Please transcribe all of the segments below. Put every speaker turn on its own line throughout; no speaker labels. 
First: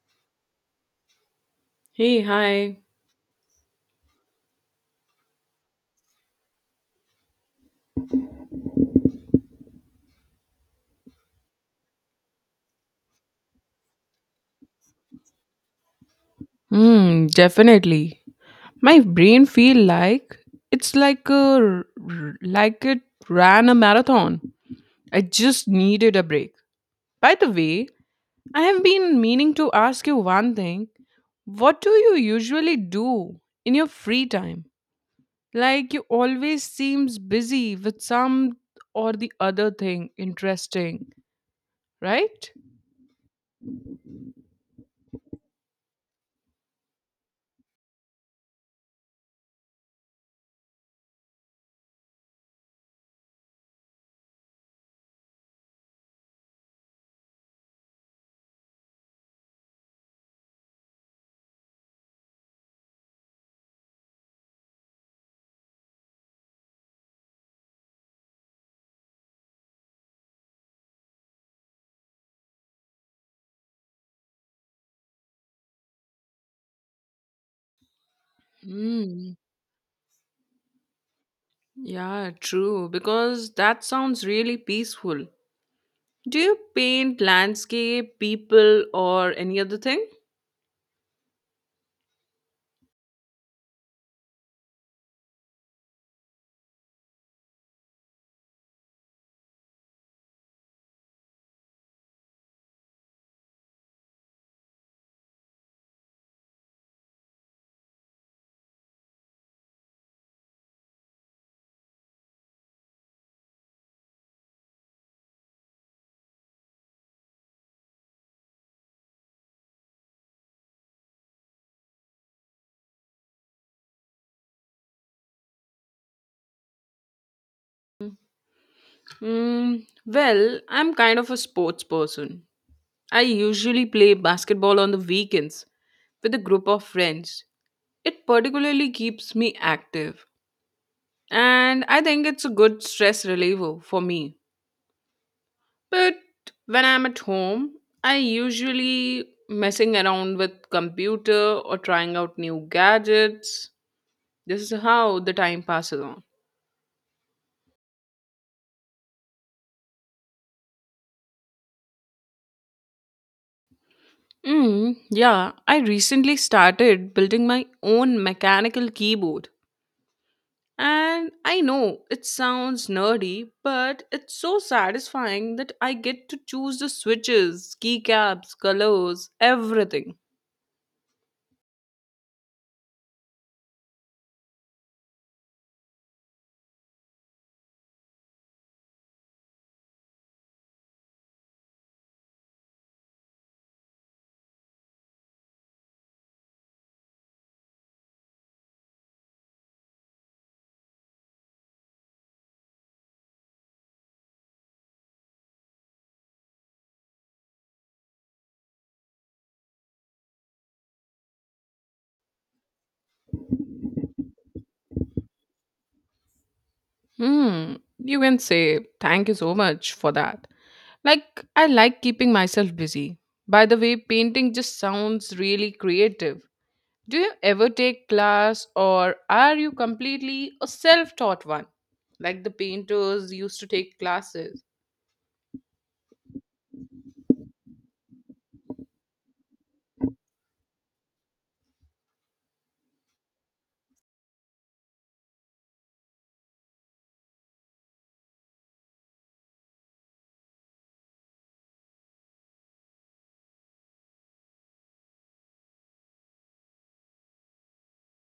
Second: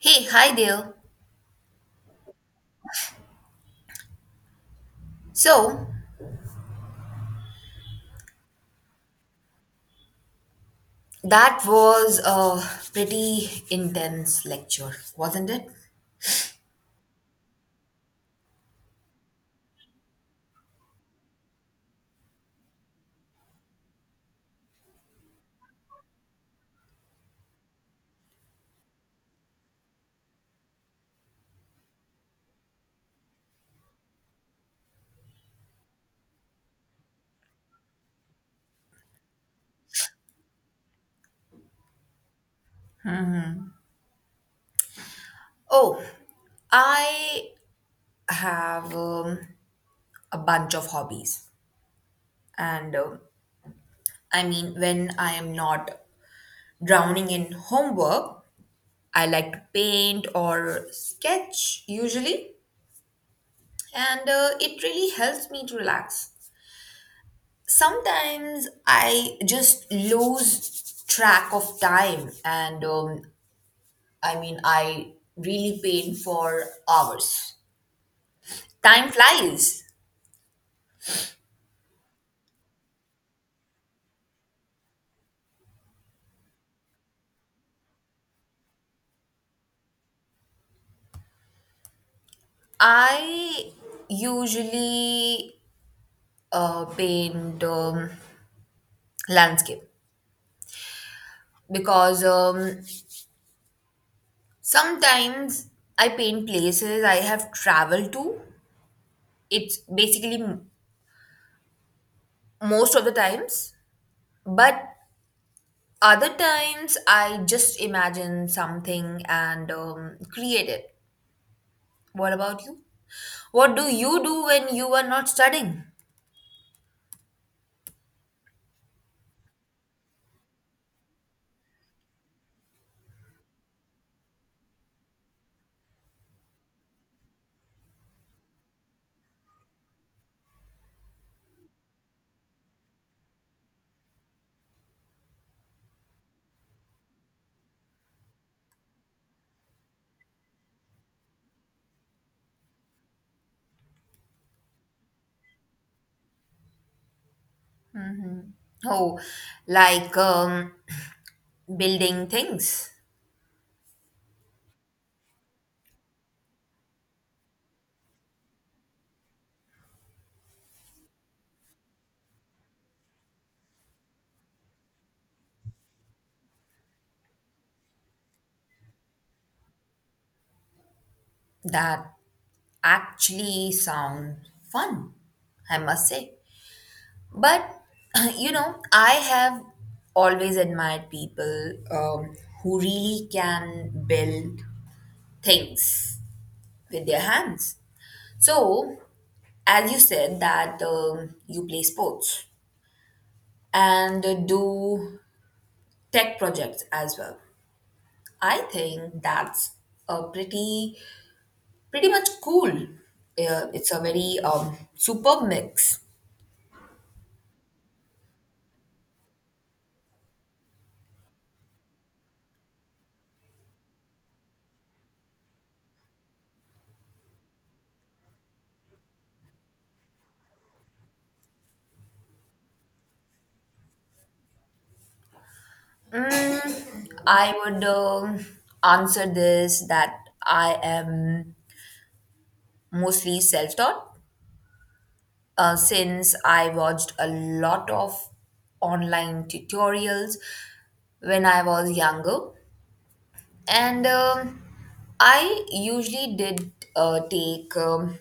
Hey, hi there.
Hey, hi.
So, that was a pretty intense lecture, wasn't it?
Hmm, definitely. My brain feel like it's like it ran a marathon. I just needed a break. By the way, I have been meaning to ask you one thing. What do you usually do in your free time? Like you always seems busy with some or the other thing interesting, right?
Oh, I have a bunch of hobbies. And um when I am not drowning in homework, I like to paint or sketch usually. And it really helps me to relax. Sometimes I just lose track of time and I really paint for hours. Time
Mm,
flies.
yeah, true. Because that sounds really peaceful. Do you paint landscape, people, or any other thing?
I usually paint landscape because sometimes I paint places I have traveled to. It's basically most of the times, but other times I just imagine something and create it. What about you? What do you do when you are not studying?
Well, I'm kind of a sports person. I usually play basketball on the weekends with a group of friends. It particularly keeps me active, and I think it's a good stress reliever for me. But when I'm at home, I usually messing around with computer or trying out new gadgets. This is how the time passes on.
Oh, like building things
Mm, yeah, I recently started building my own mechanical keyboard. And I know it sounds nerdy, but it's so satisfying that I get to choose the switches, keycaps, colors, everything.
that actually sound fun, I must say. But, you know, I have always admired people who really can build things with their hands. So, as you said, that you play sports and do tech projects as well. I think that's a pretty much cool. Yeah, it's a very superb mix.
Hmm, you can say thank you so much for that. Like, I like keeping myself busy. By the way, painting just sounds really creative. Do you ever take class or are you completely a self taught one? Like the painters used to take classes.
I would answer this that I am mostly self taught since I watched a lot of online tutorials when I was younger. And I usually did take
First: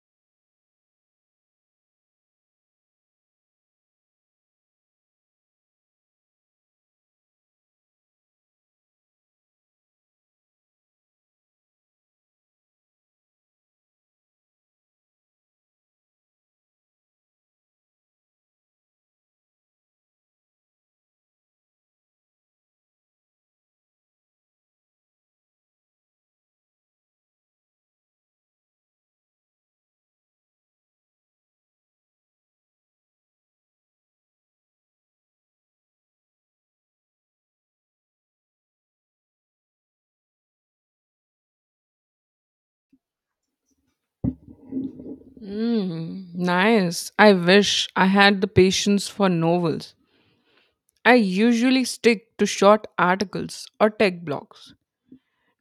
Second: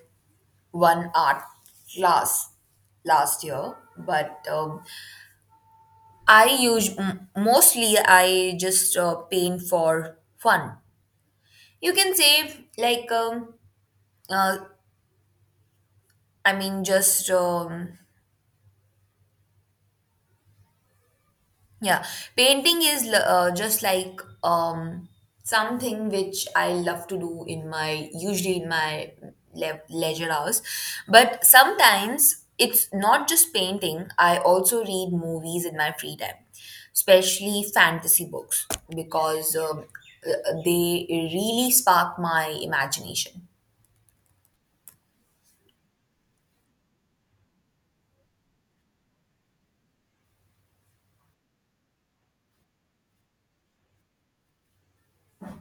one art class last year, but I use mostly I just paint for fun. You can say like uh, I mean just Yeah, Painting is just like something which I love to do in my usually in my leisure hours. But sometimes it's not just painting. I also read movies in my free time, especially fantasy books because they really spark my imagination.
Mm, nice. I wish I had the patience for novels. I usually stick to short articles or tech blogs.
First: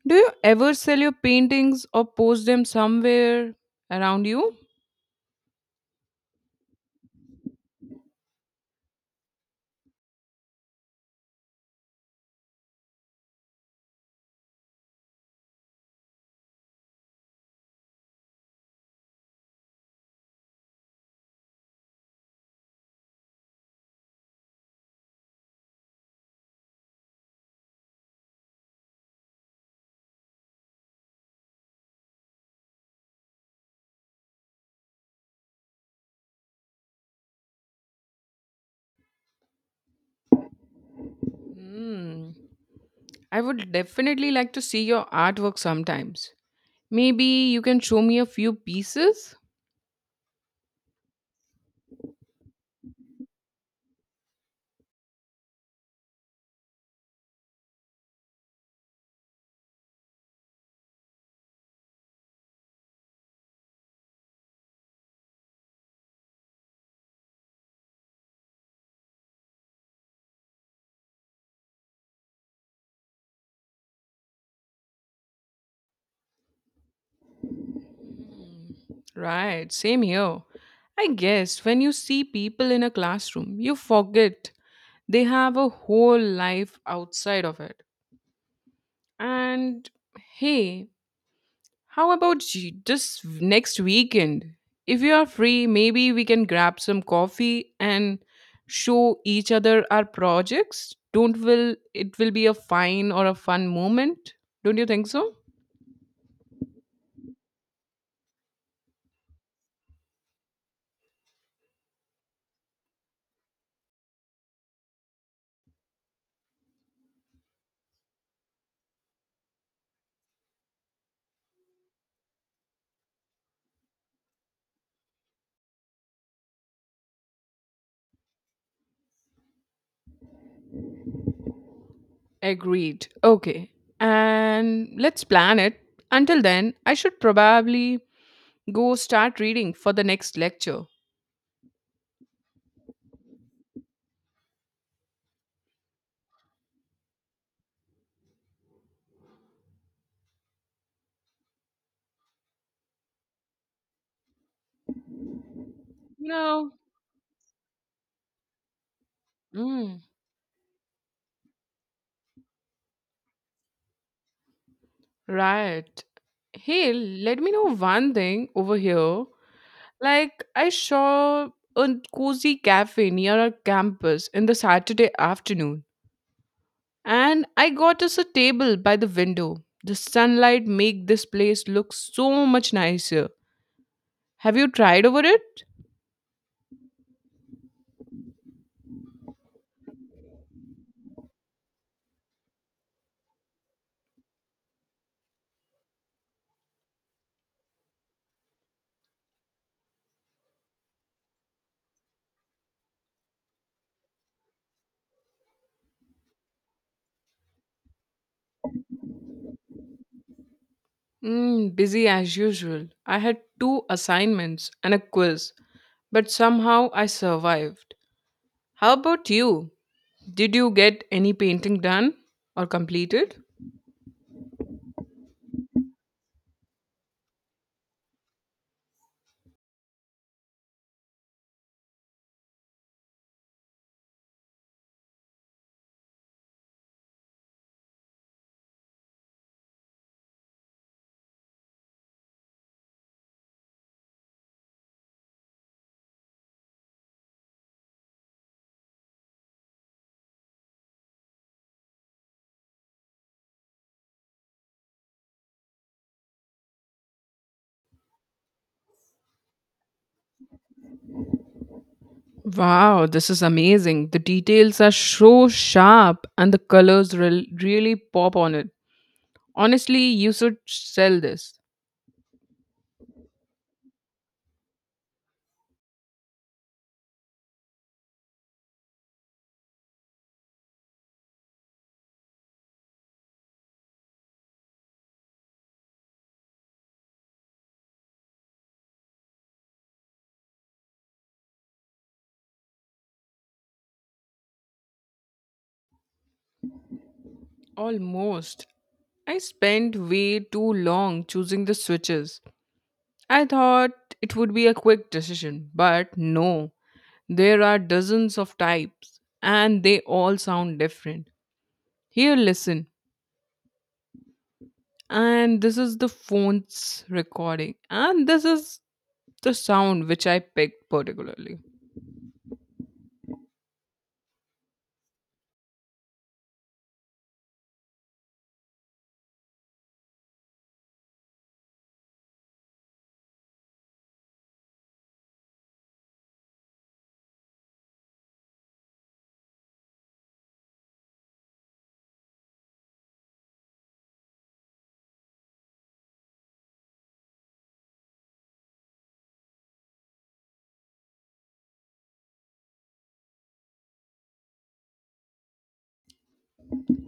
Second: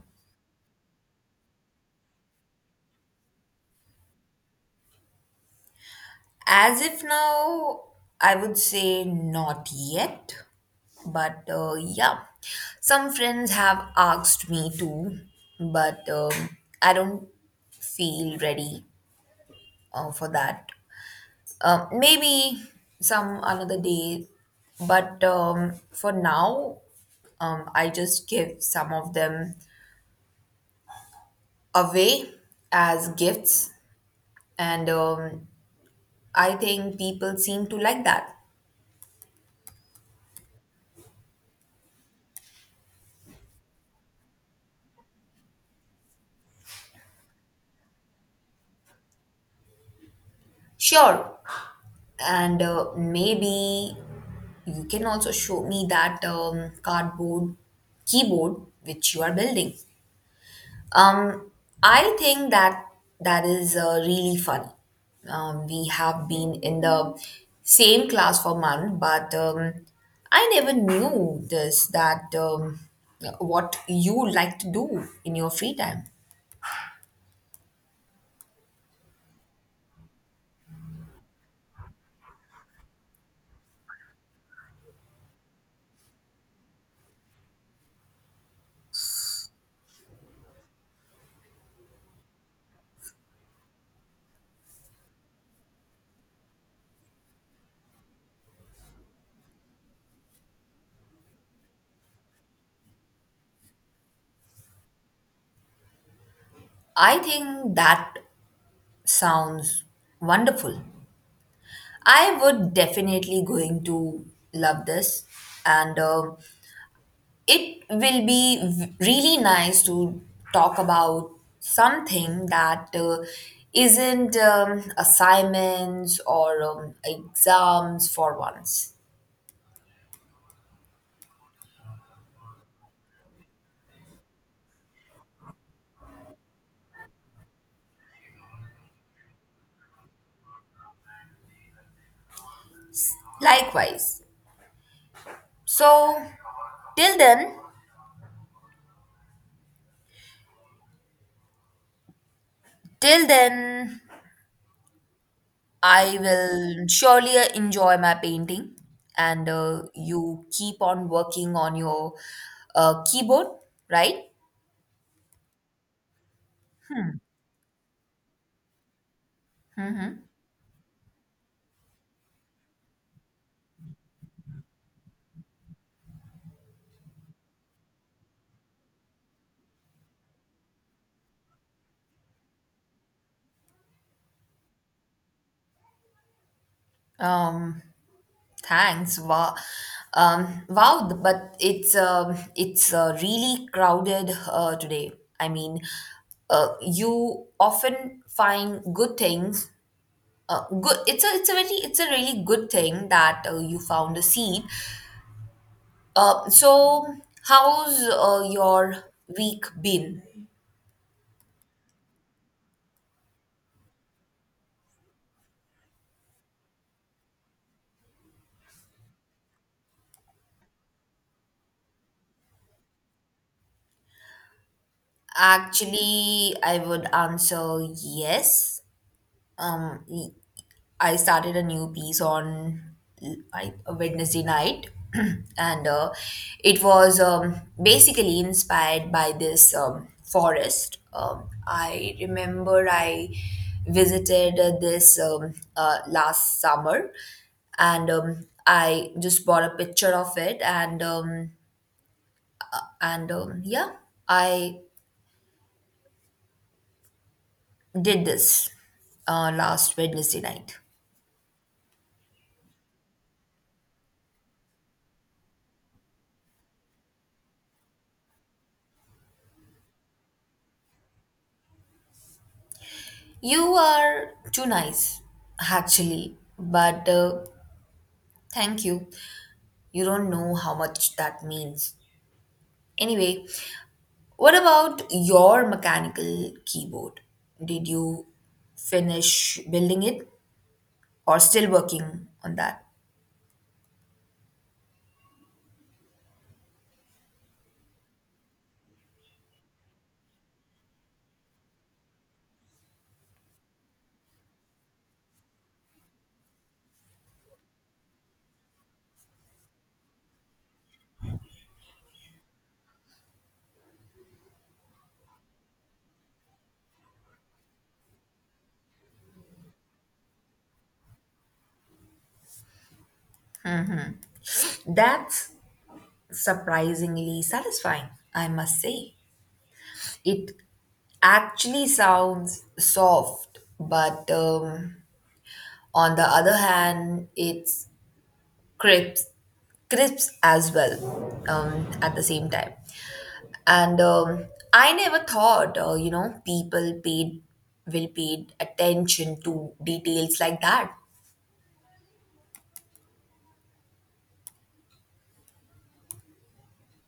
Do you ever sell your paintings or post them somewhere around you?
As if now, I would say not yet. But yeah, some friends have asked me to, but I don't feel ready for that. Maybe some another day, but for now, I just give some of them away as gifts, and I think people seem to like that.
Mm. I would definitely like to see your artwork sometimes. Maybe you can show me a few pieces?
Sure, and maybe you can also show me that cardboard keyboard which you are building um, I think that that is really funny. We have been in the same class for month but I never knew this that what you like to do in your free time
Right, same here. I guess when you see people in a classroom, you forget they have a whole life outside of it. And hey, how about just next weekend? If you are free, maybe we can grab some coffee and show each other our projects. Don't will it will be a fine or a fun moment? Don't you think so?
i think that sounds wonderful. I would definitely going to love this, and it will be really nice to talk about something that isn't assignments or exams for once.
Agreed. Okay. And let's plan it. Until then, I should probably go start reading for the next lecture.
Likewise. So till then, till then, I
No.
will surely enjoy my painting, and
Mm,
you keep on working on your keyboard, right?
right. Hey, let me know one thing over here. Like, I saw a cozy cafe near our campus in the Saturday afternoon, and I got us a table by the window. The sunlight make this place look so much nicer. Have you tried over it?
Um, thanks. Wow. Wow, but it's really crowded today. I mean, you often find good things. Good. It's a very it's a really good thing that you found a seat. So how's your week been?
Mm, busy as usual. I had two assignments and a quiz, but somehow I survived. How about you? Did you get any painting done or completed?
Actually, I would answer yes. Um, y- I started a new piece on a Wednesday night, and it was basically inspired by this forest. I remember I visited this last summer, and I just bought a picture of it, and yeah, I did this last Wednesday night.
Wow, this is amazing. The details are so sharp and the colors really pop on it. Honestly, you should sell this.
You are too nice, actually, but thank you. You don't know how much that means. Anyway, what about your mechanical keyboard? Did you finish building it or still working on that?
Almost. I spent way too long choosing the switches. I thought it would be a quick decision, but no. There are dozens of types, and they all sound different. Here, listen. And this is the phone's recording, and this is the sound which I picked particularly.
That's surprisingly satisfying, I must say. It actually sounds soft, but on the other hand, it's crisp crisps as well at the same time. And I never thought, you know, people paid will paid attention to details like that.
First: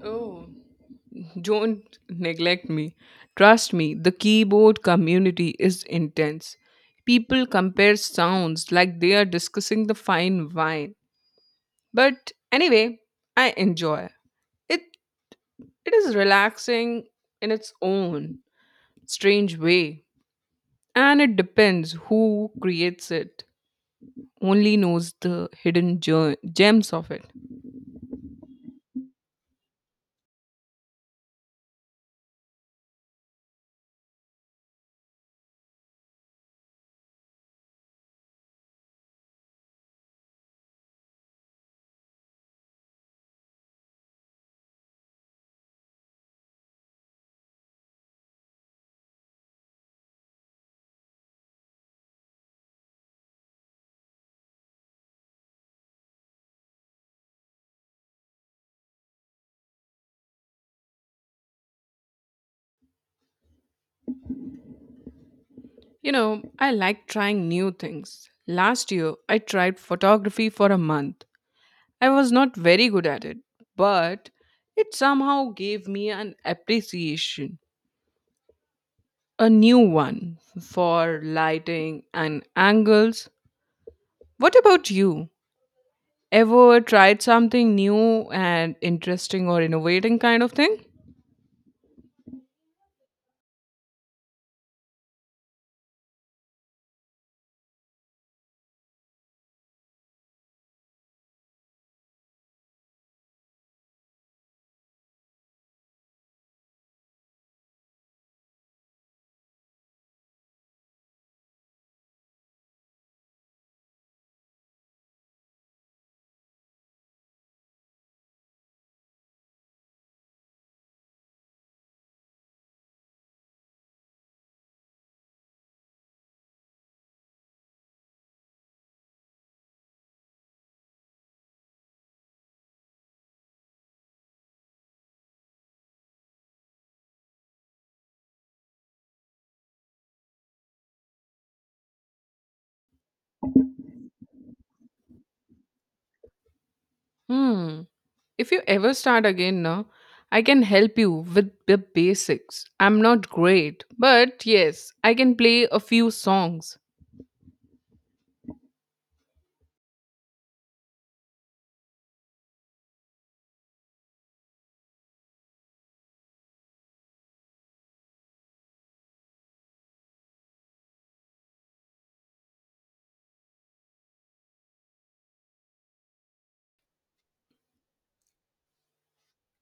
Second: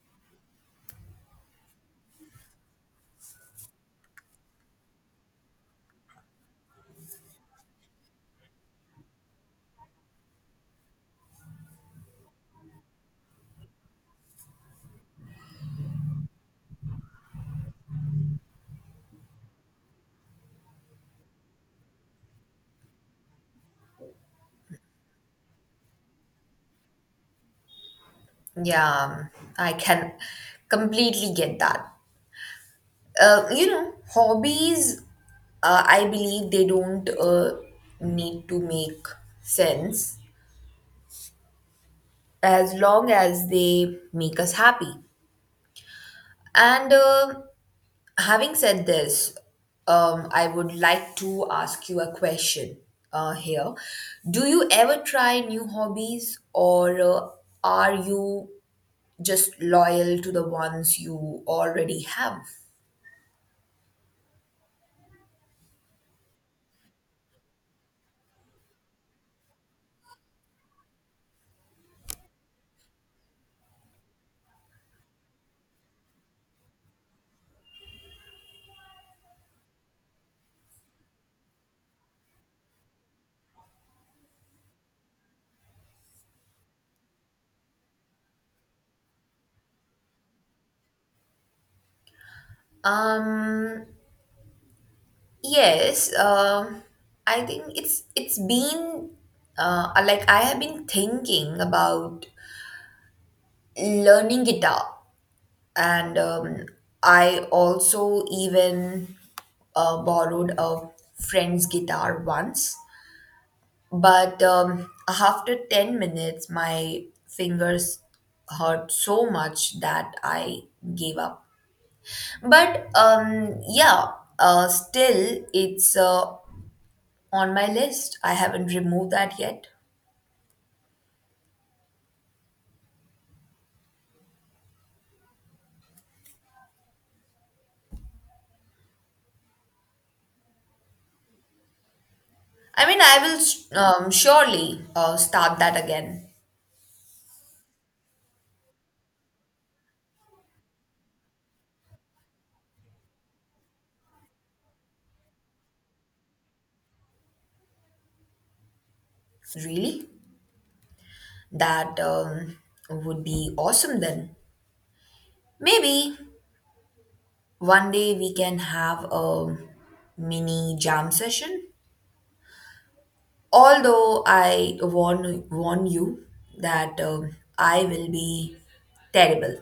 Oh, don't neglect me. Trust me, the keyboard community is intense. People compare sounds like they are discussing the fine wine. But anyway, I enjoy. It it is relaxing in its own strange way. And it depends who creates it. Only knows the hidden gems of it.
Yeah, I can completely get that. You know, hobbies, I believe they don't need to make sense as long as they make us happy. And Having said this, I would like to ask you a question here. Do you ever try new hobbies, or are you just loyal to the ones you already have?
I like trying new things. Last year, I tried photography for a month. I was not very good at it, but it somehow gave me an appreciation, a new one for lighting and angles. What about you? Ever tried something new and interesting or innovating kind of thing?
Um, yes, I think it's been like I have been thinking about learning guitar, and I also even borrowed a friend's guitar once, but after 10 minutes, my fingers hurt so much that I gave up. But yeah, still, it's on my list. I haven't removed that yet. I mean, I will surely start that again.
Hmm. If you ever start again, no, I can help you with the basics. I'm not great, but yes, I can play a few songs.
Really? That would be awesome then. Maybe. One day we can have a mini jam session. Although I warn you that I will be terrible.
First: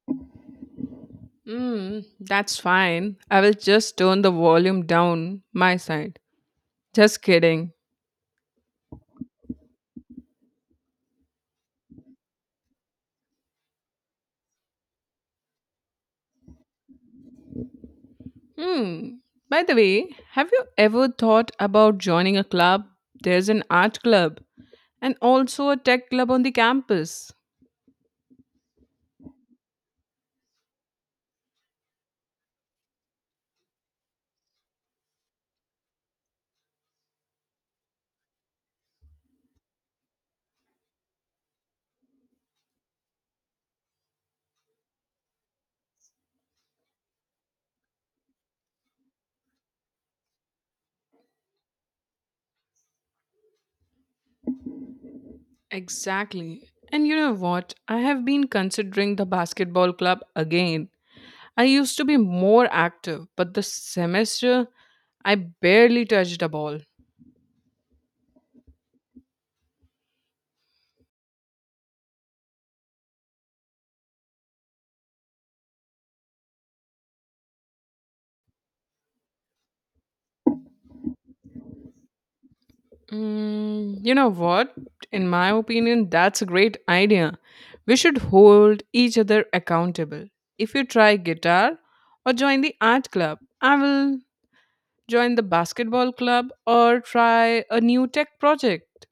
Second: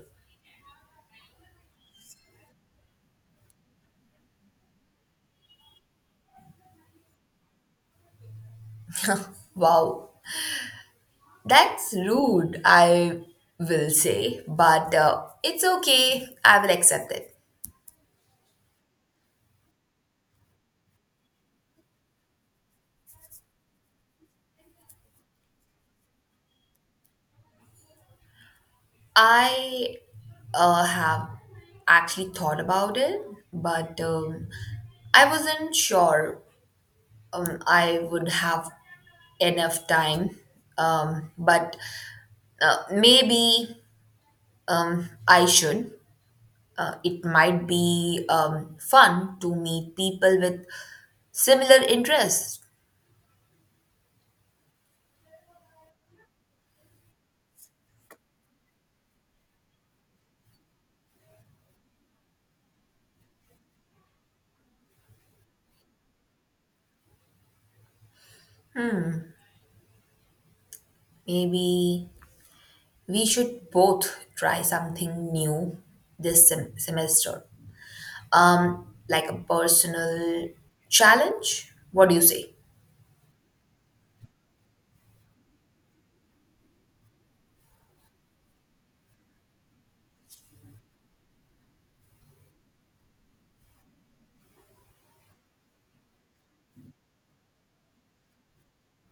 Mm, that's fine. I will just turn the volume down my side. Just kidding.
Wow, that's rude. I will say, but it's okay. I will accept it.
Hmm. By the way, have you ever thought about joining a club? There's an art club and also a tech club on the campus.
I have actually thought about it, but I wasn't sure I would have enough time, but maybe I should. It might be fun to meet people with similar interests.
Exactly. And you know what? I have been considering the basketball club again. I used to be more active, but the semester I barely touched a ball.
Maybe we should both try something new this semester, like a personal challenge. What do you say?
Mm, you know what? In my opinion, that's a great idea. We should hold each other accountable. If you try guitar or join the art club, I will join the basketball club or try a new tech project.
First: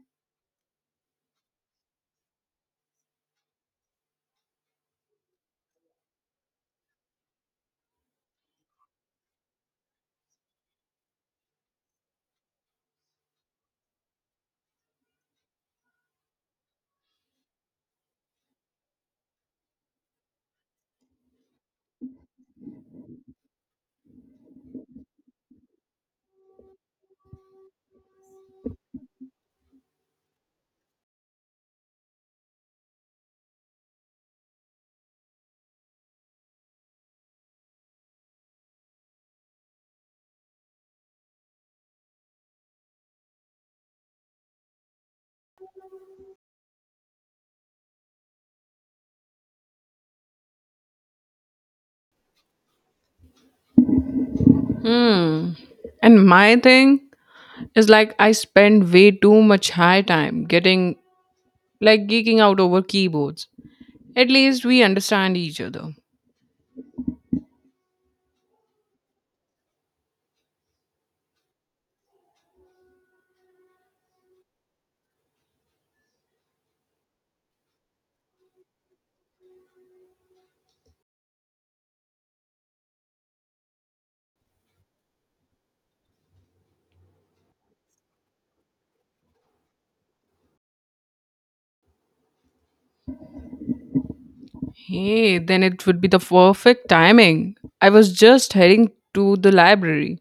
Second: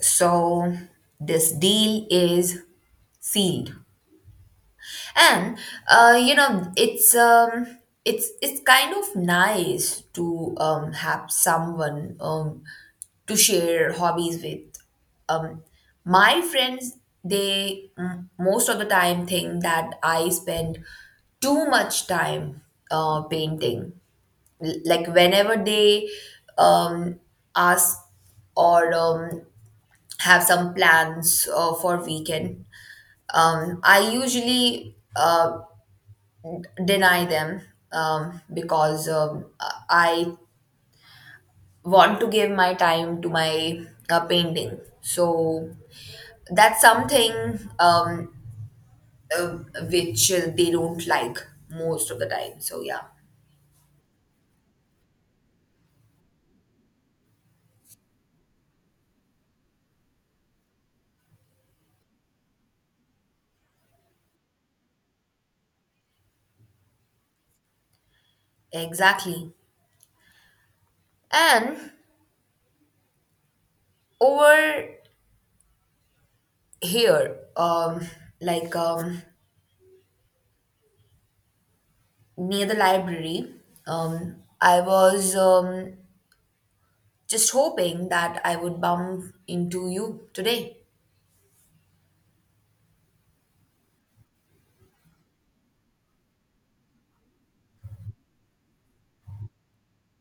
So, this deal is sealed. And you know it's kind of nice to have someone to share hobbies with. um my friends they most of the time think that I spend too much time painting. Like whenever they um ask or have some plans for weekend I usually deny them because I want to give my time to my painting. So that's something um, uh, which they don't like most of the time. So yeah,
Hmm. And my thing is like I spend way too much high time getting like geeking out over keyboards. At least we understand each other.
exactly. And over here, like um, near the library, um, I was just hoping that I would bump into you today.
Hey, then it would be the perfect timing. I was just heading to the library.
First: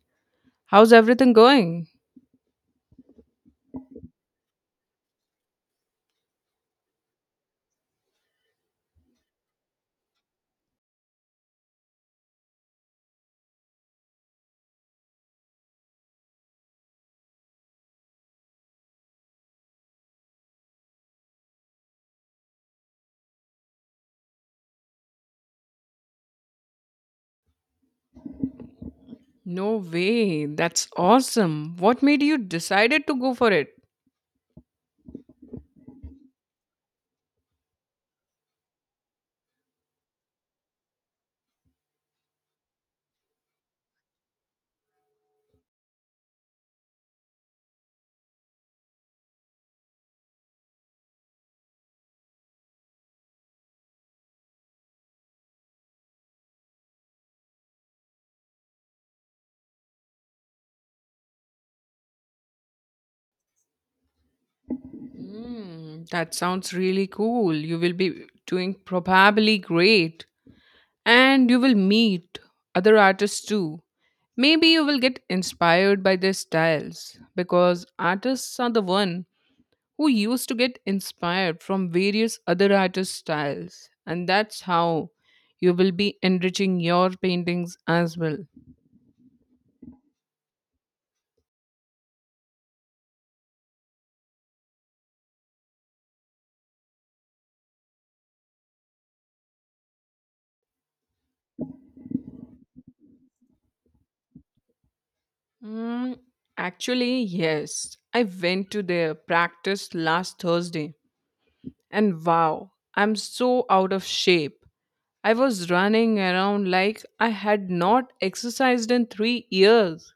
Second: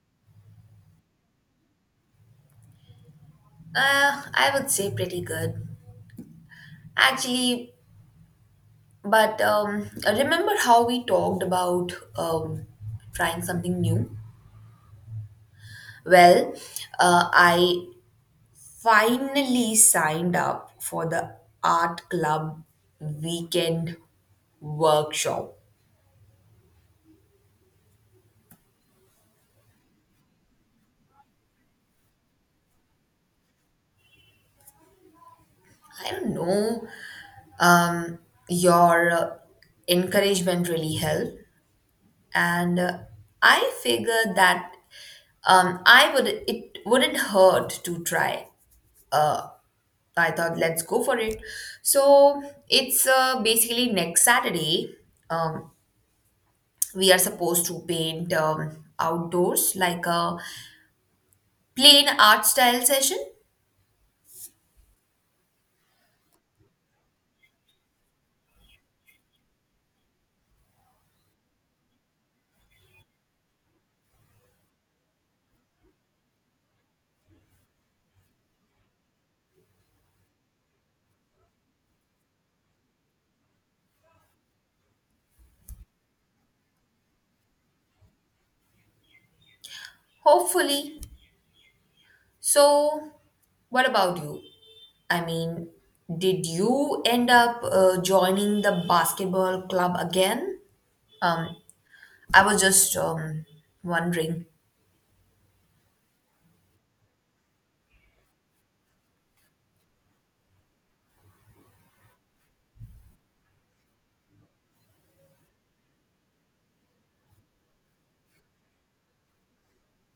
How's everything going?
I would say pretty good. Actually, but remember how we talked about trying something new? Well, I finally signed up for the art club weekend workshop.
No way. That's awesome. What made you decided to go for it?
I don't know. Um, your encouragement really helped, and I figured that I would it wouldn't hurt to try. uh, I thought let's go for it. So it's basically next Saturday. Um, we are supposed to paint outdoors like a plain art style session,
Hmm, that sounds really cool. You will be doing probably great. And you will meet other artists too. Maybe you will get inspired by their styles because artists are the one who used to get inspired from various other artists' styles. And that's how you will be enriching your paintings as well.
hopefully. So, what about you? I mean, did you end up joining the basketball club again? Um, I was just wondering.
Mm, actually, yes. I went to their practice last Thursday, and wow, I'm so out of shape. I was running around like I had not exercised in 3 years.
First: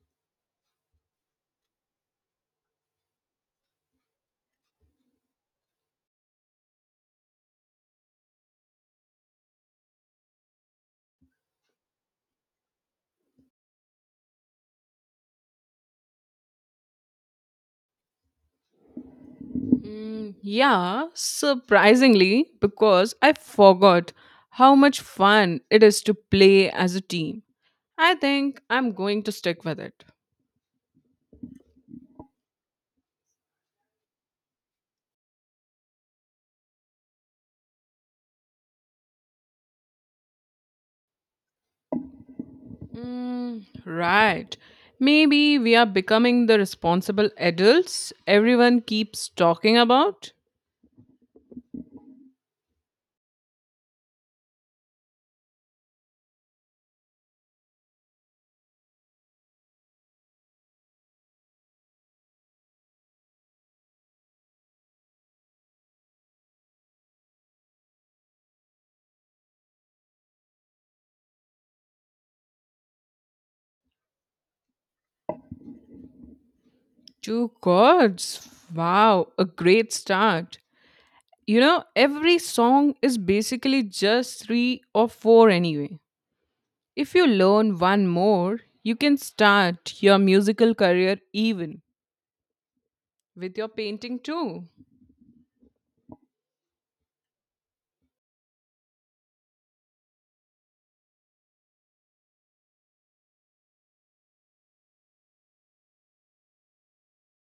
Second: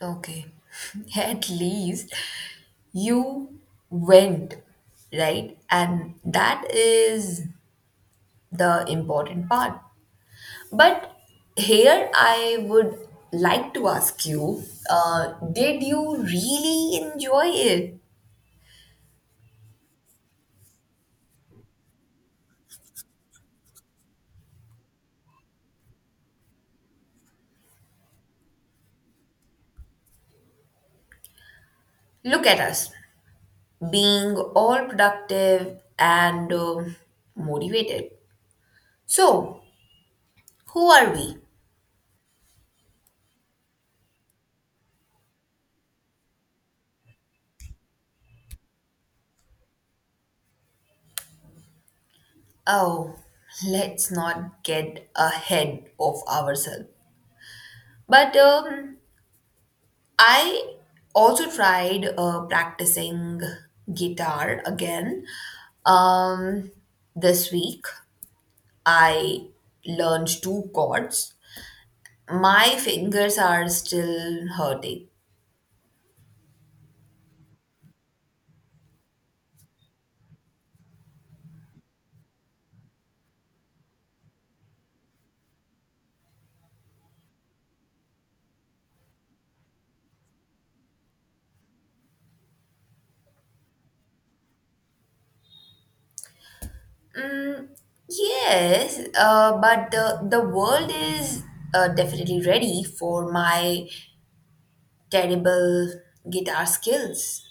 Okay. At least you went, right? And that is the important part. But here I would like to ask you, did you really enjoy it?
Mm, yeah, surprisingly, because I forgot how much fun it is to play as a team. I think I'm going to stick with it.
Look at us being all productive and motivated. So, who are we?
Mm, right. Maybe we are becoming the responsible adults everyone keeps talking about.
Oh, let's not get ahead of ourselves. But I also tried practicing guitar again. Um, this week, I learned two chords. My fingers are still hurting.
Two chords. Wow, a great start. Every song is basically just three or four anyway. If you learn one more, you can start your musical career even with your painting too.
Mm, yes, but the world is definitely ready for my terrible guitar skills.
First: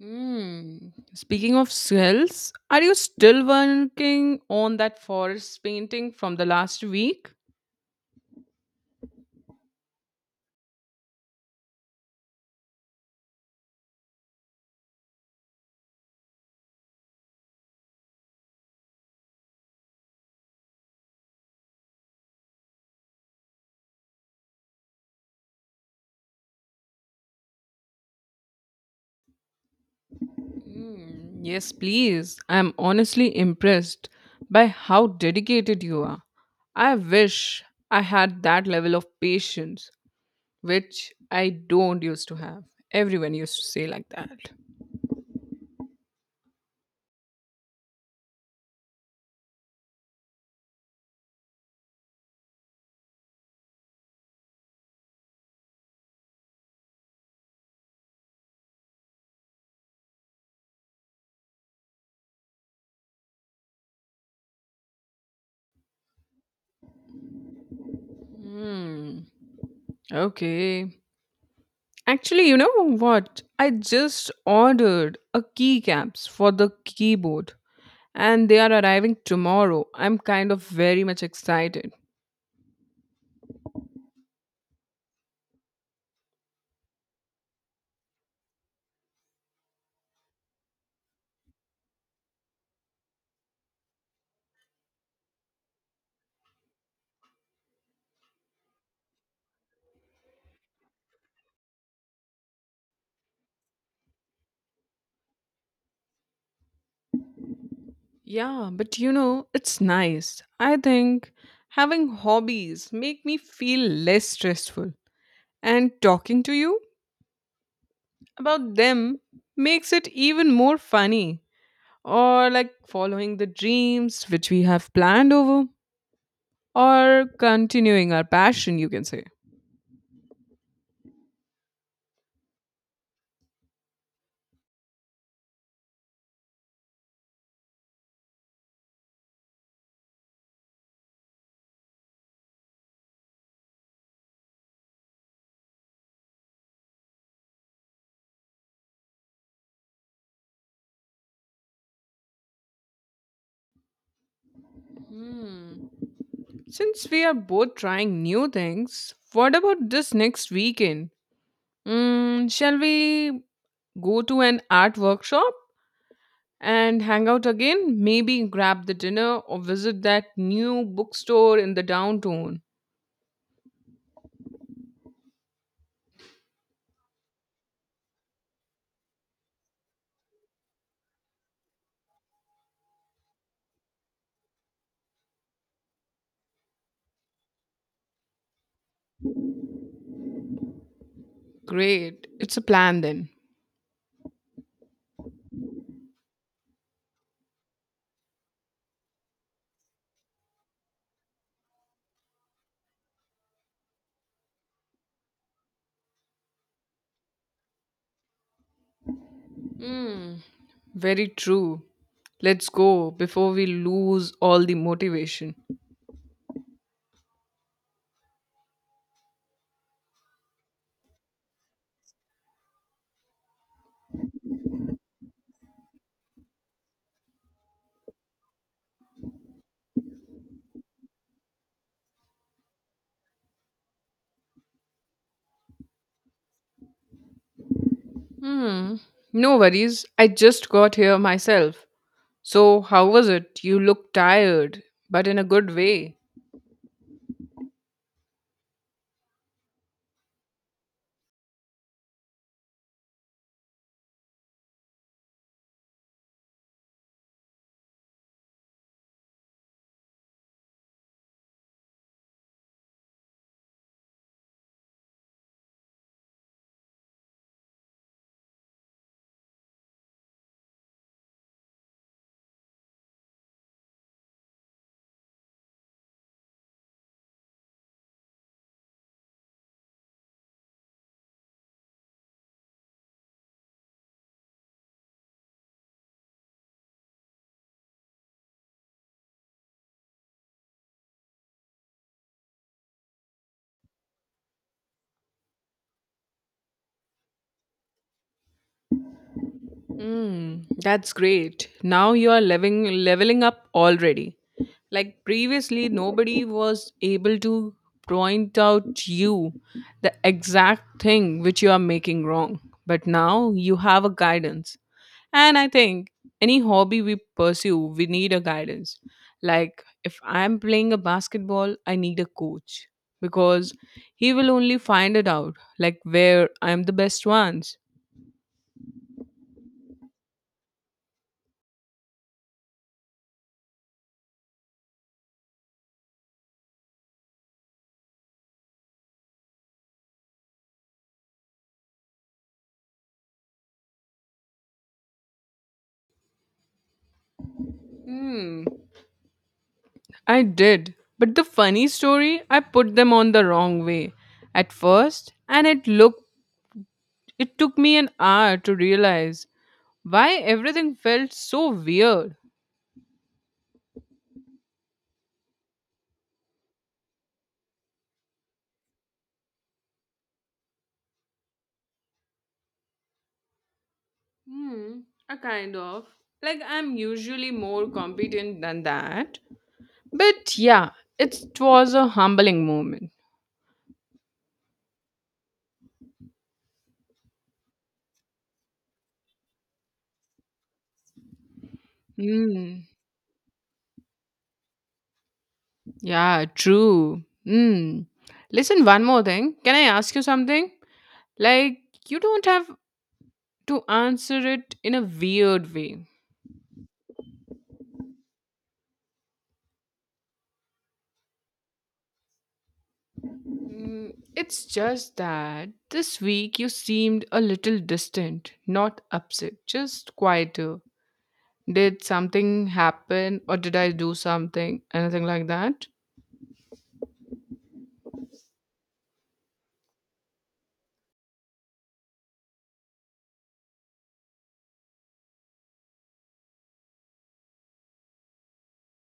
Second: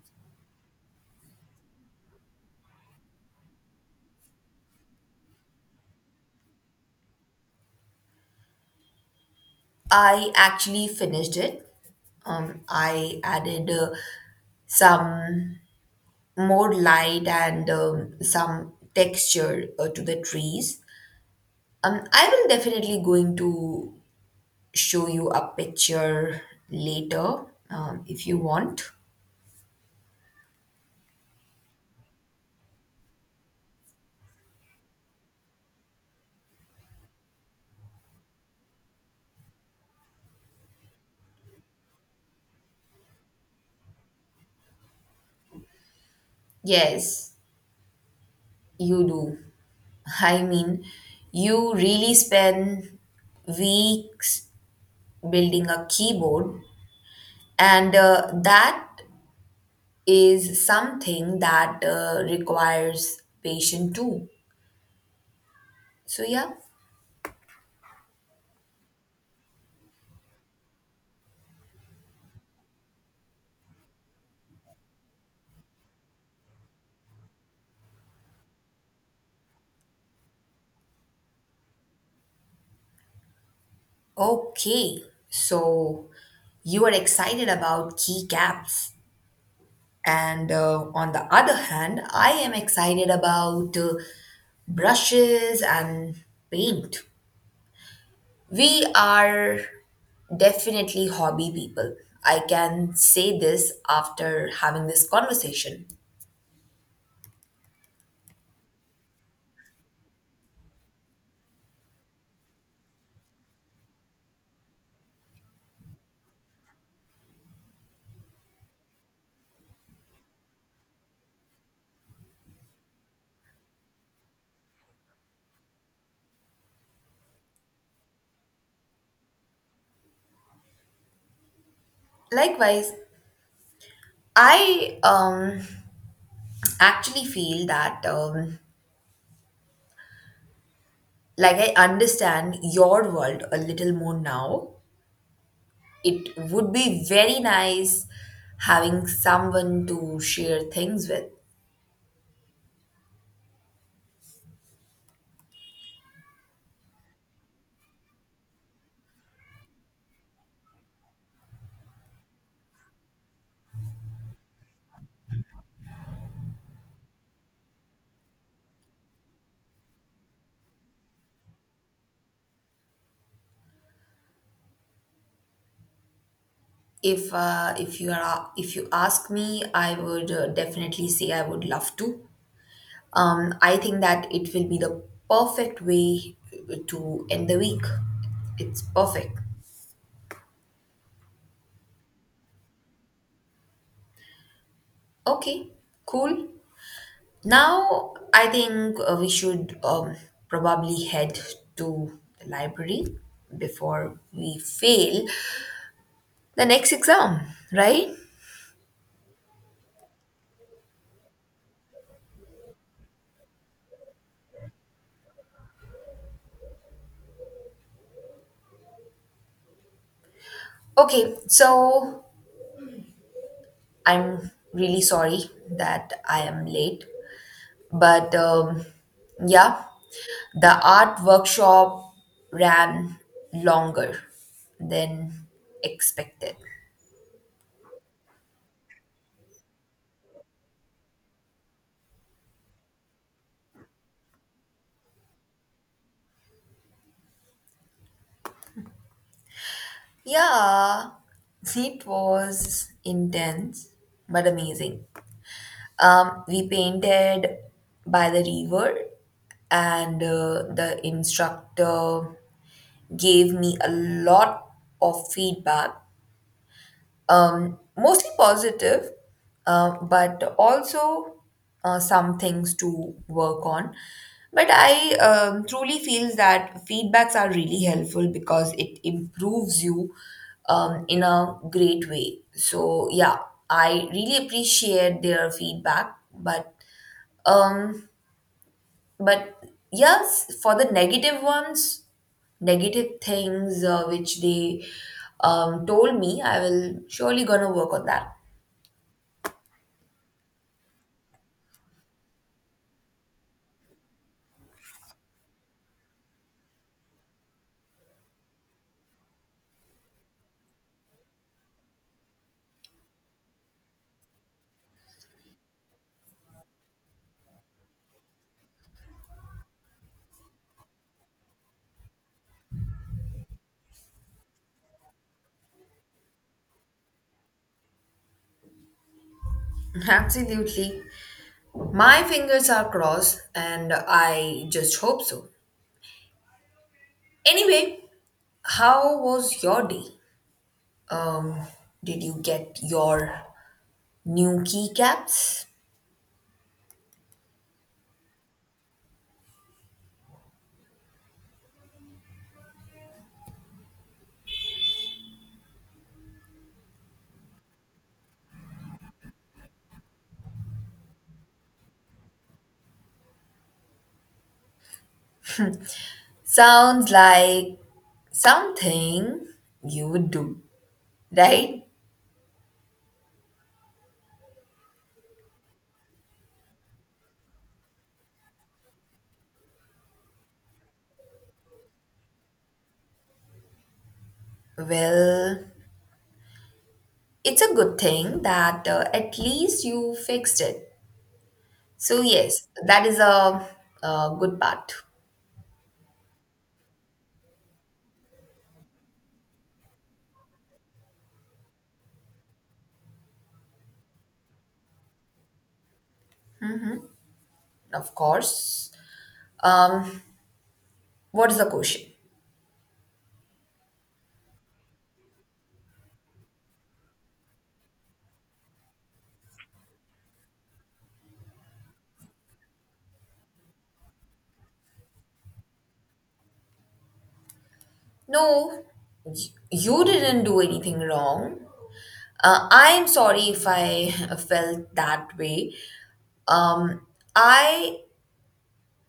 Hmm. Speaking of swells, are you still working on that forest painting from the last week?
I actually finished it. I added some more light and some texture to the trees. I will definitely going to show you a picture later if you want.
Mm, yes, please. I'm honestly impressed by how dedicated you are. I wish I had that level of patience, which I don't used to have. Everyone used to say like that.
Yes, you do. I mean, you really spend weeks building a keyboard, and that is something that requires patience too. So, yeah.
Hmm. Okay. Actually, you know what? I just ordered a keycaps for the keyboard and they are arriving tomorrow. I'm kind of very much excited.
Okay, so you are excited about keycaps, and on the other hand, I am excited about brushes and paint. We are definitely hobby people. I can say this after having this conversation.
Yeah, but it's nice. I think having hobbies make me feel less stressful and talking to you about them makes it even more funny or like following the dreams which we have planned over or continuing our passion, you can say.
Likewise, I actually feel that like I understand your world a little more now. It would be very nice having someone to share things with.
Hmm. Since we are both trying new things, what about this next weekend? Shall we go to an art workshop and hang out again? Maybe grab the dinner or visit that new bookstore in the downtown.
If you are if you ask me, I would definitely say I would love to. I think that it will be the perfect way to end the week. It's perfect.
Great. It's a plan then.
Okay, cool. Now I think we should probably head to the library before we fail the next exam, right?
Mm, very true. Let's go before we lose all the motivation.
Okay, so I'm really sorry that I am late, but yeah, the art workshop ran longer than expected.
Hmm. No worries. I just got here myself. So, how was it? You look tired, but in a good way.
Yeah, it was intense but amazing. We painted by the river, and the instructor gave me a lot of feedback mostly positive, but also some things to work on. But I truly feel that feedbacks are really helpful because it improves you in a great way. So yeah, I really appreciate their feedback, um, but yes, for the negative ones, negative things which they told me, I will surely gonna work on that.
Mm, that's great. Now you are leveling up already. Like previously, nobody was able to point out you the exact thing which you are making wrong. But now you have a guidance. And I think any hobby we pursue, we need a guidance. Like if I'm playing a basketball, I need a coach because he will only find it out, like where I'm the best ones.
Absolutely. My fingers are crossed and I just hope so. Anyway, how was your day? Um, did you get your new keycaps?
Hmm. I did. But the funny story, I put them on the wrong way at first, and it took me an hour to realize why everything felt so weird.
Sounds like something you would do, right?
Hmm, a kind of. Like I'm usually more competent than that. But yeah, it was a humbling moment.
Well, it's a good thing that at least you fixed it. So, yes,
Hmm.
that is a good part,
Yeah, true. Hmm. Listen, one more thing. Can I ask you something? Like, you don't have to answer it in a weird way.
of course. Um, what is the question?
It's just that this week you seemed a little distant, not upset, just quieter. Did something happen or did I do something? Anything like that?
No, you didn't do anything wrong. I'm sorry if I felt that way. Um, I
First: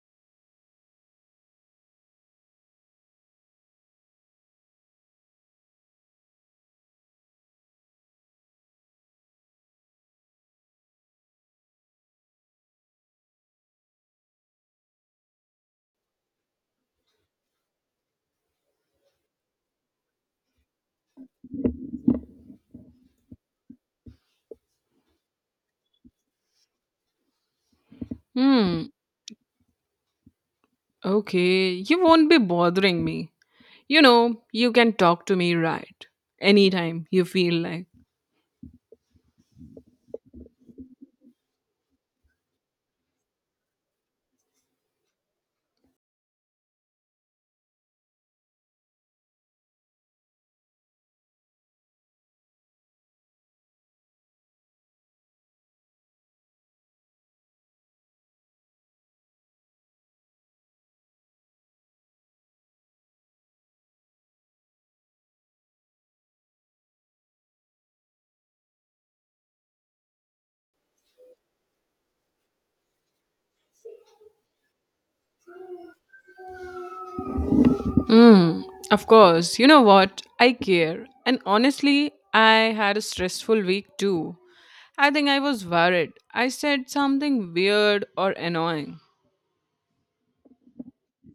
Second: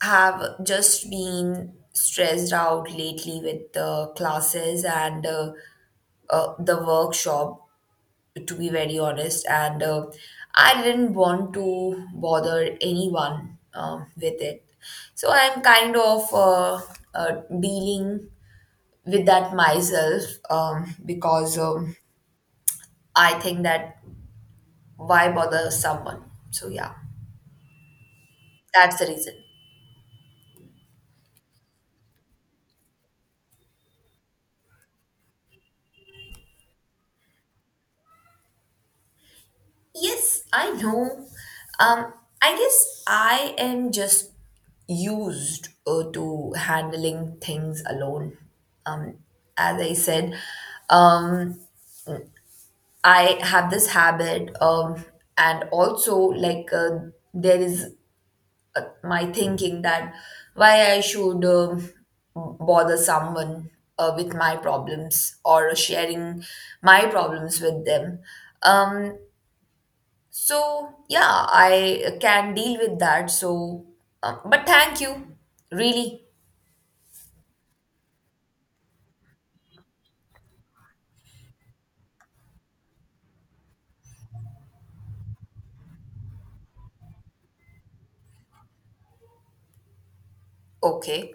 have just been stressed out lately with the classes and the workshop, to be very honest. And I didn't want to bother anyone with it. So I'm kind of uh, dealing with that myself because I think that why bother someone? So yeah,
Hmm,
that's the reason.
okay, you won't be bothering me. You can talk to me right anytime you feel like.
Yes, I know. Um, I guess I am just used to handling things alone. Um, as I said, um, I have this habit, and also like there is my thinking that why I should bother someone with my problems or sharing my problems with them. Um, so, yeah, I can deal with that. So, but thank you. Really?
Hmm, of course, you know what? I care. And honestly, I had a stressful week too. I think I was worried. I said something weird or annoying.
Okay.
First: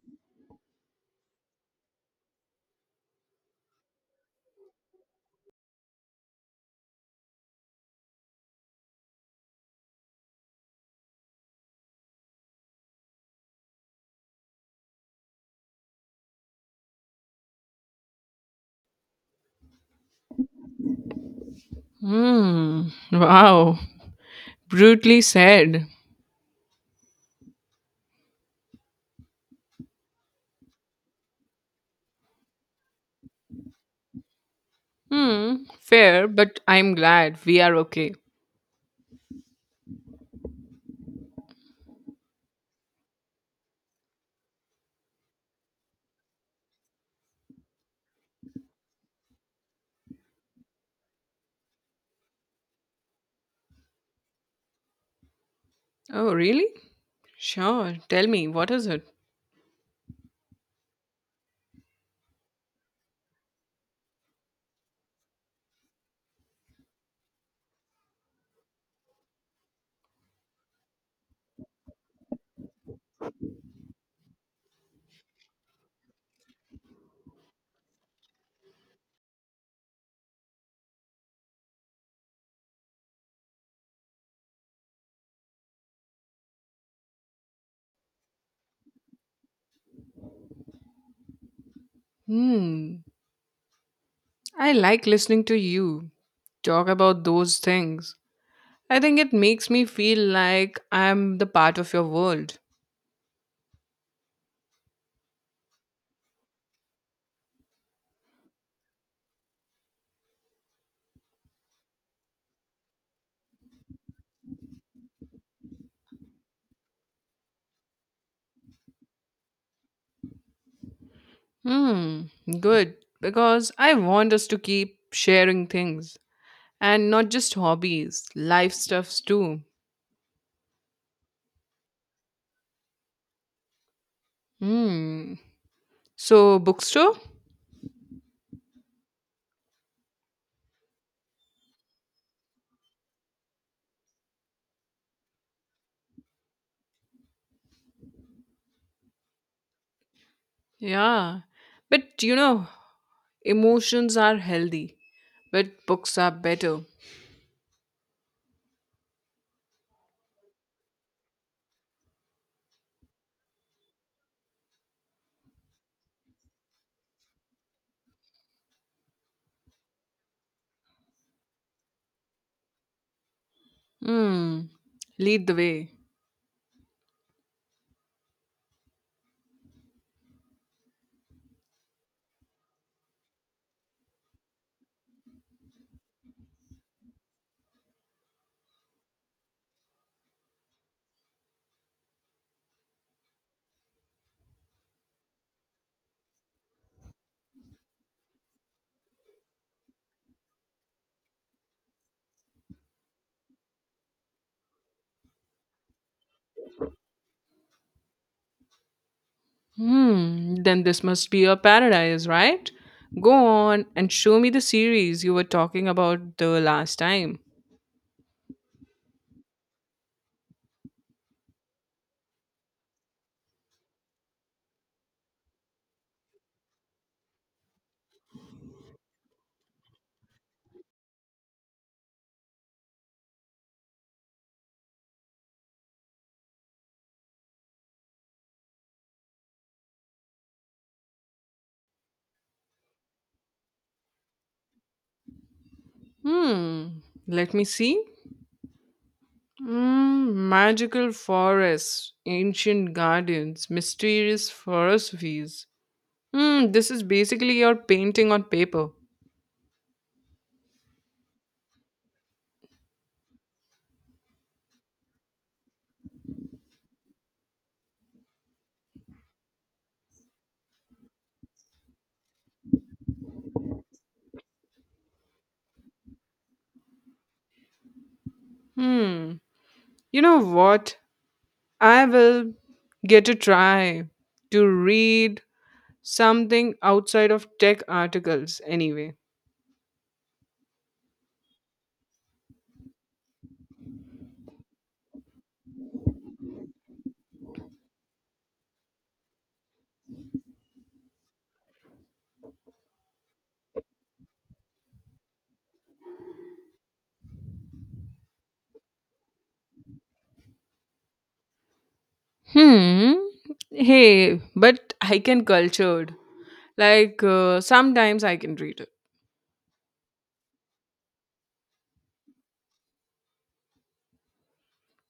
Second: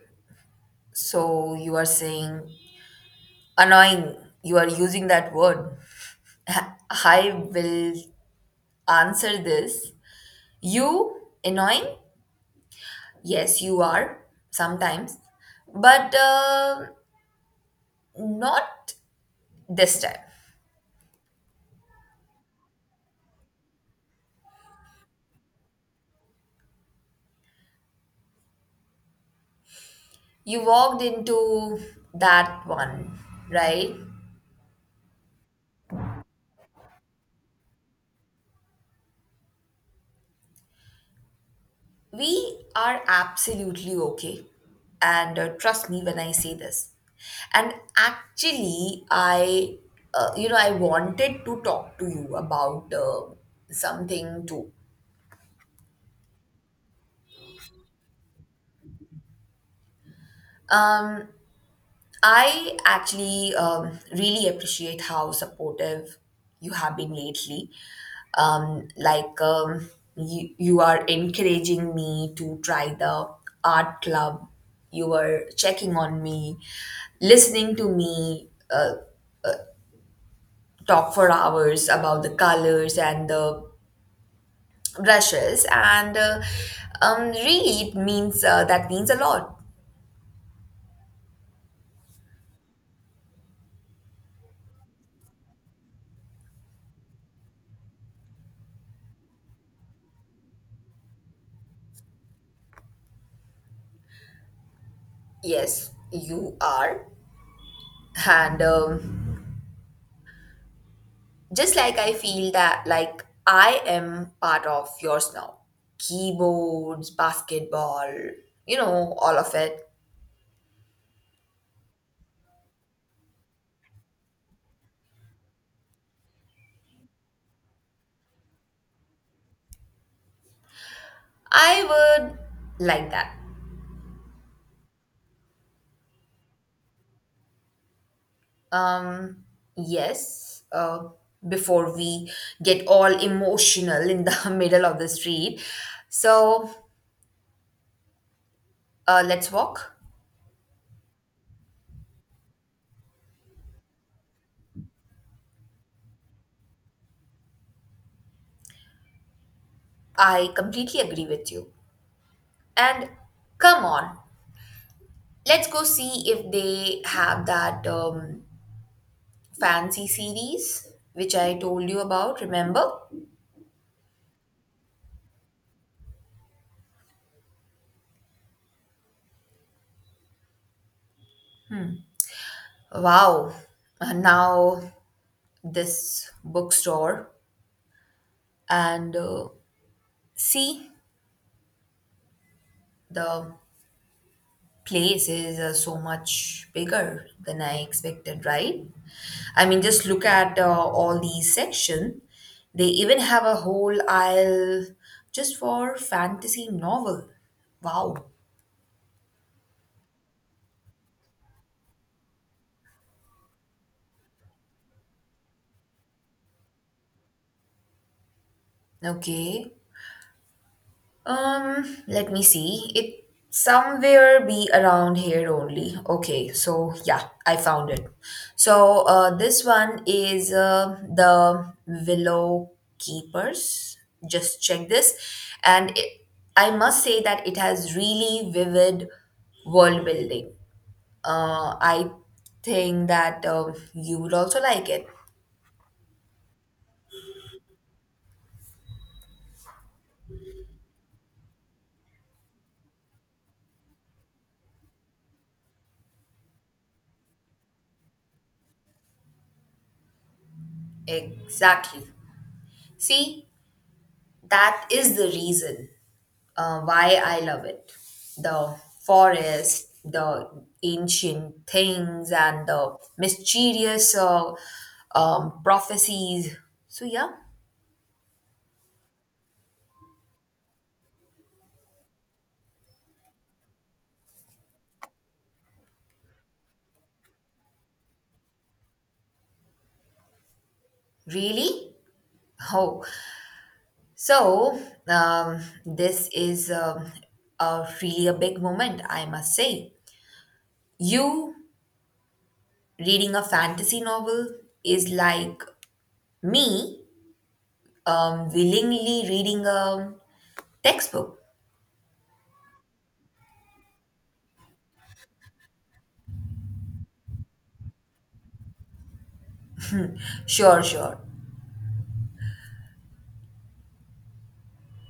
So, you are saying annoying. You are using that word. I will answer this. You annoying? Yes, you are sometimes, but not this time.
Hmm. Wow. Brutally said.
You walked into that one, right?
Hmm. Fair, but I'm glad we are okay.
We are absolutely okay. And trust me when I say this. And actually, I wanted to talk to you about something too.
Oh, really? Sure. Tell me, what is it?
Um, I actually really appreciate how supportive you have been lately. Um, like um, you are encouraging me to try the art club. You were checking on me, listening to me uh, talk for hours about the colors and the brushes, and really, it means that means a lot.
Hmm. I like listening to you talk about those things. I think it makes me feel like I'm the part of your world.
Yes, you are, and just like I feel that, like, I am part of yours now. Keyboards, basketball, you know, all of it.
Hmm. Good. Because I want us to keep sharing things. And not just hobbies, life stuffs too.
I would like that.
Hmm. So, bookstore?
Um, yes, before we get all emotional in the middle of the street. So, let's walk.
Yeah. But emotions are healthy, but books are better.
I completely agree with you. And come on, let's go see if they have that, fancy series which I told you about, remember?
Hmm. Lead the way.
Wow. Now this bookstore and see the place is so much bigger than I expected, right? I mean just look at all these section. They even have a whole aisle just for fantasy novel. Wow.
Hmm. Then this must be a paradise, right? Go on and show me the series you were talking about the last time.
Okay. Let me see. It somewhere be around here only. Okay, so yeah, I found it. So this one is the Willow Keepers. Just check this, and it, I must say that it has really vivid world building. I think that you would also like it.
Hmm. Let me see. Magical forests, ancient gardens, mysterious philosophies. Hmm, this is basically your painting on paper.
Exactly. See, that is the reason why I love it. The forest, the ancient things, and the mysterious prophecies. So, yeah,
Hmm. You know what? I will get a try to read something outside of tech articles anyway.
really? Oh, so this is a really a big moment, I must say. You reading a fantasy novel is like me willingly reading a textbook.
Hmm. Hey, but I can cultured. Like sometimes I can read it.
Sure, sure.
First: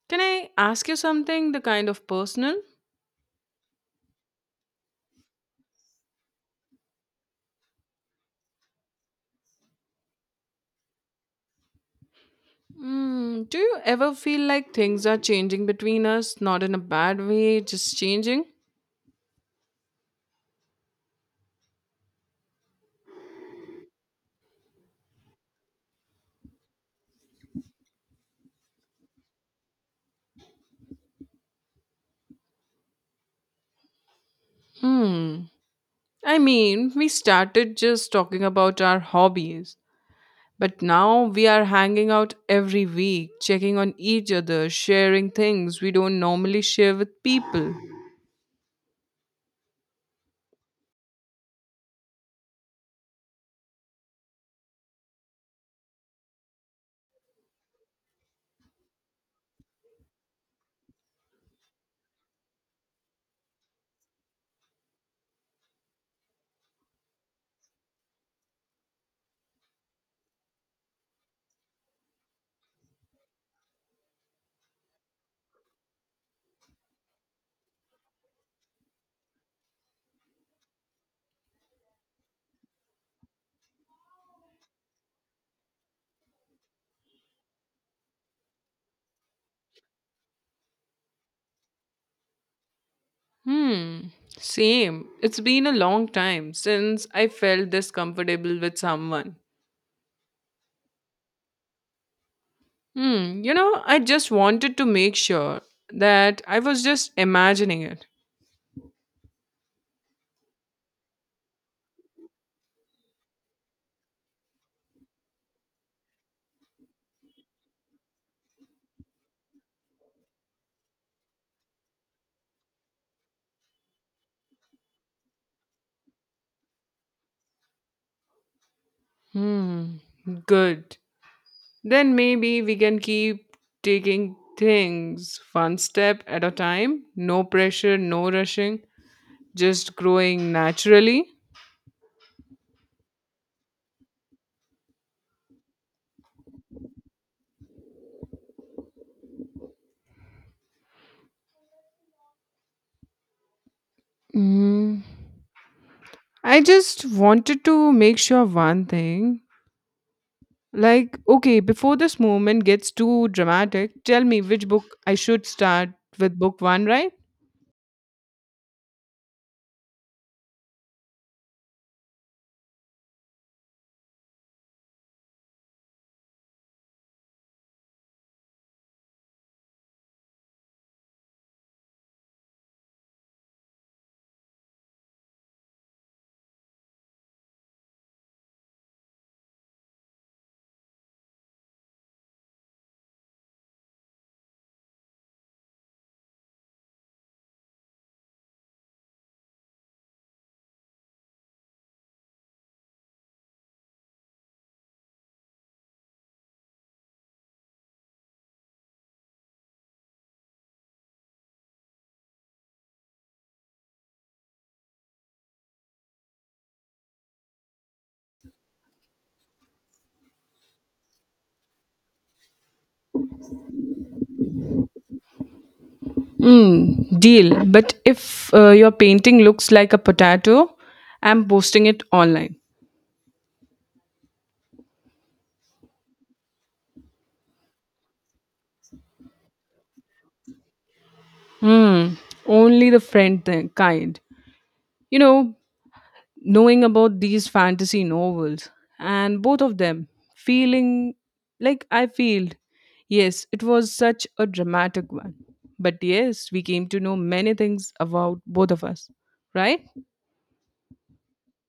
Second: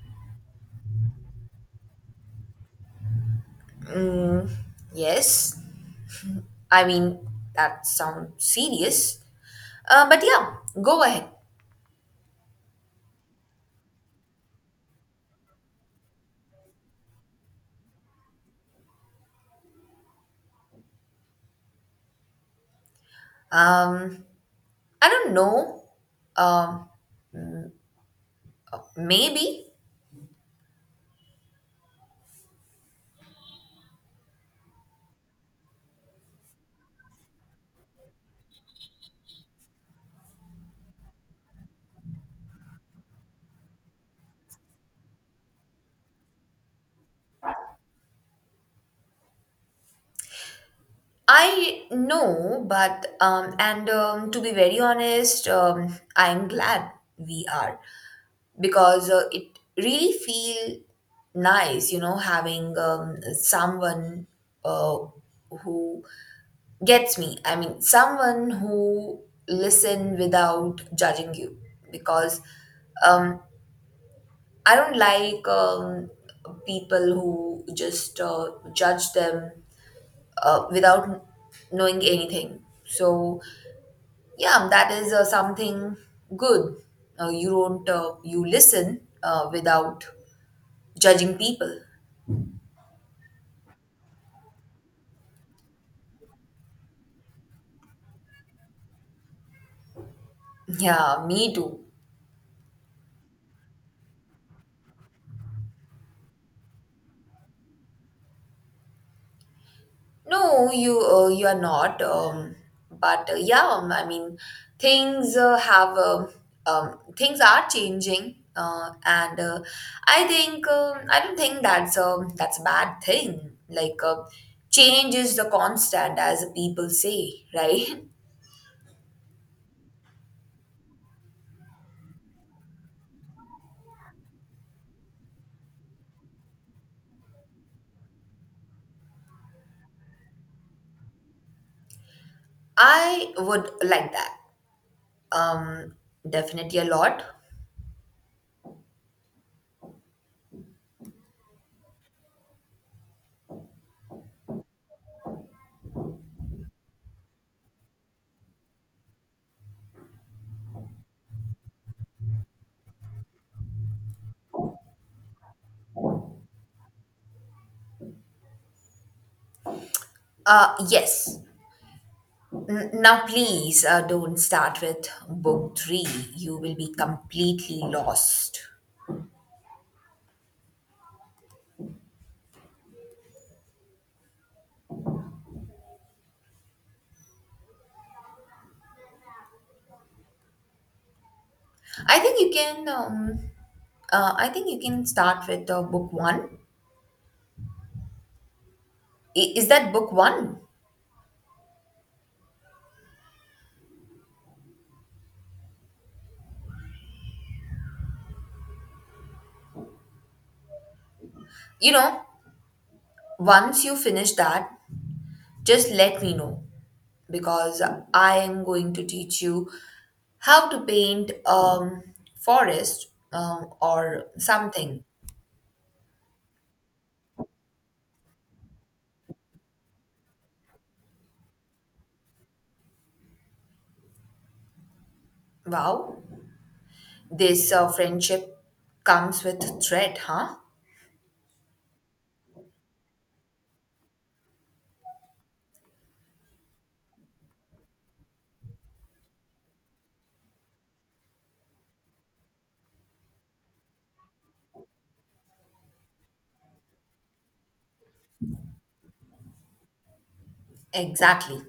Can I ask you something the kind of personal?
Yes, I mean, that sounds serious. But yeah, go ahead.
Do you ever feel like things are changing between us? Not in a bad way, just changing?
Um, I don't know. Um, maybe
Hmm. I mean, we started just talking about our hobbies, but now we are hanging out every week, checking on each other, sharing things we don't normally share with people.
I know, but and to be very honest, I'm glad we are because it really feel nice, you know, having someone uh, who gets me. I mean, someone who listen without judging you because um I don't like people who just judge them without knowing anything. So yeah, that is something good. You listen without judging people.
Hmm. Same. It's been a long time since I felt this comfortable with someone.
Yeah, me too.
Hmm. I just wanted to make sure that I was just imagining it.
No, you are not. But yeah, I mean, things uh, have um things are changing, and I think I don't think that's a bad thing. Like change is the constant, as people say, right?
Hmm. Good. Then maybe we can keep taking things one step at a time. No pressure, no rushing, just growing naturally.
I would like that. Um, definitely a lot.
Mm. I just wanted to make sure one thing. Like, okay, before this moment gets too dramatic, tell me which book I should start with book one, right?
Yes. Now, please don't start with book three. You will be completely lost. I think you can. I think you can start with book one. I- Is that book one? You know, once you finish that, just let me know because I am going to teach you how to paint forest or something.
Mm, deal. But if your painting looks like a potato, I'm posting it online.
Wow, this friendship comes with thread, huh?
Hmm. Only the friend thing, kind. You know, Knowing about these fantasy novels and both of them feeling like I feel. Yes, it was such a dramatic one. But yes, we came to know many things about both of us, right?
Exactly.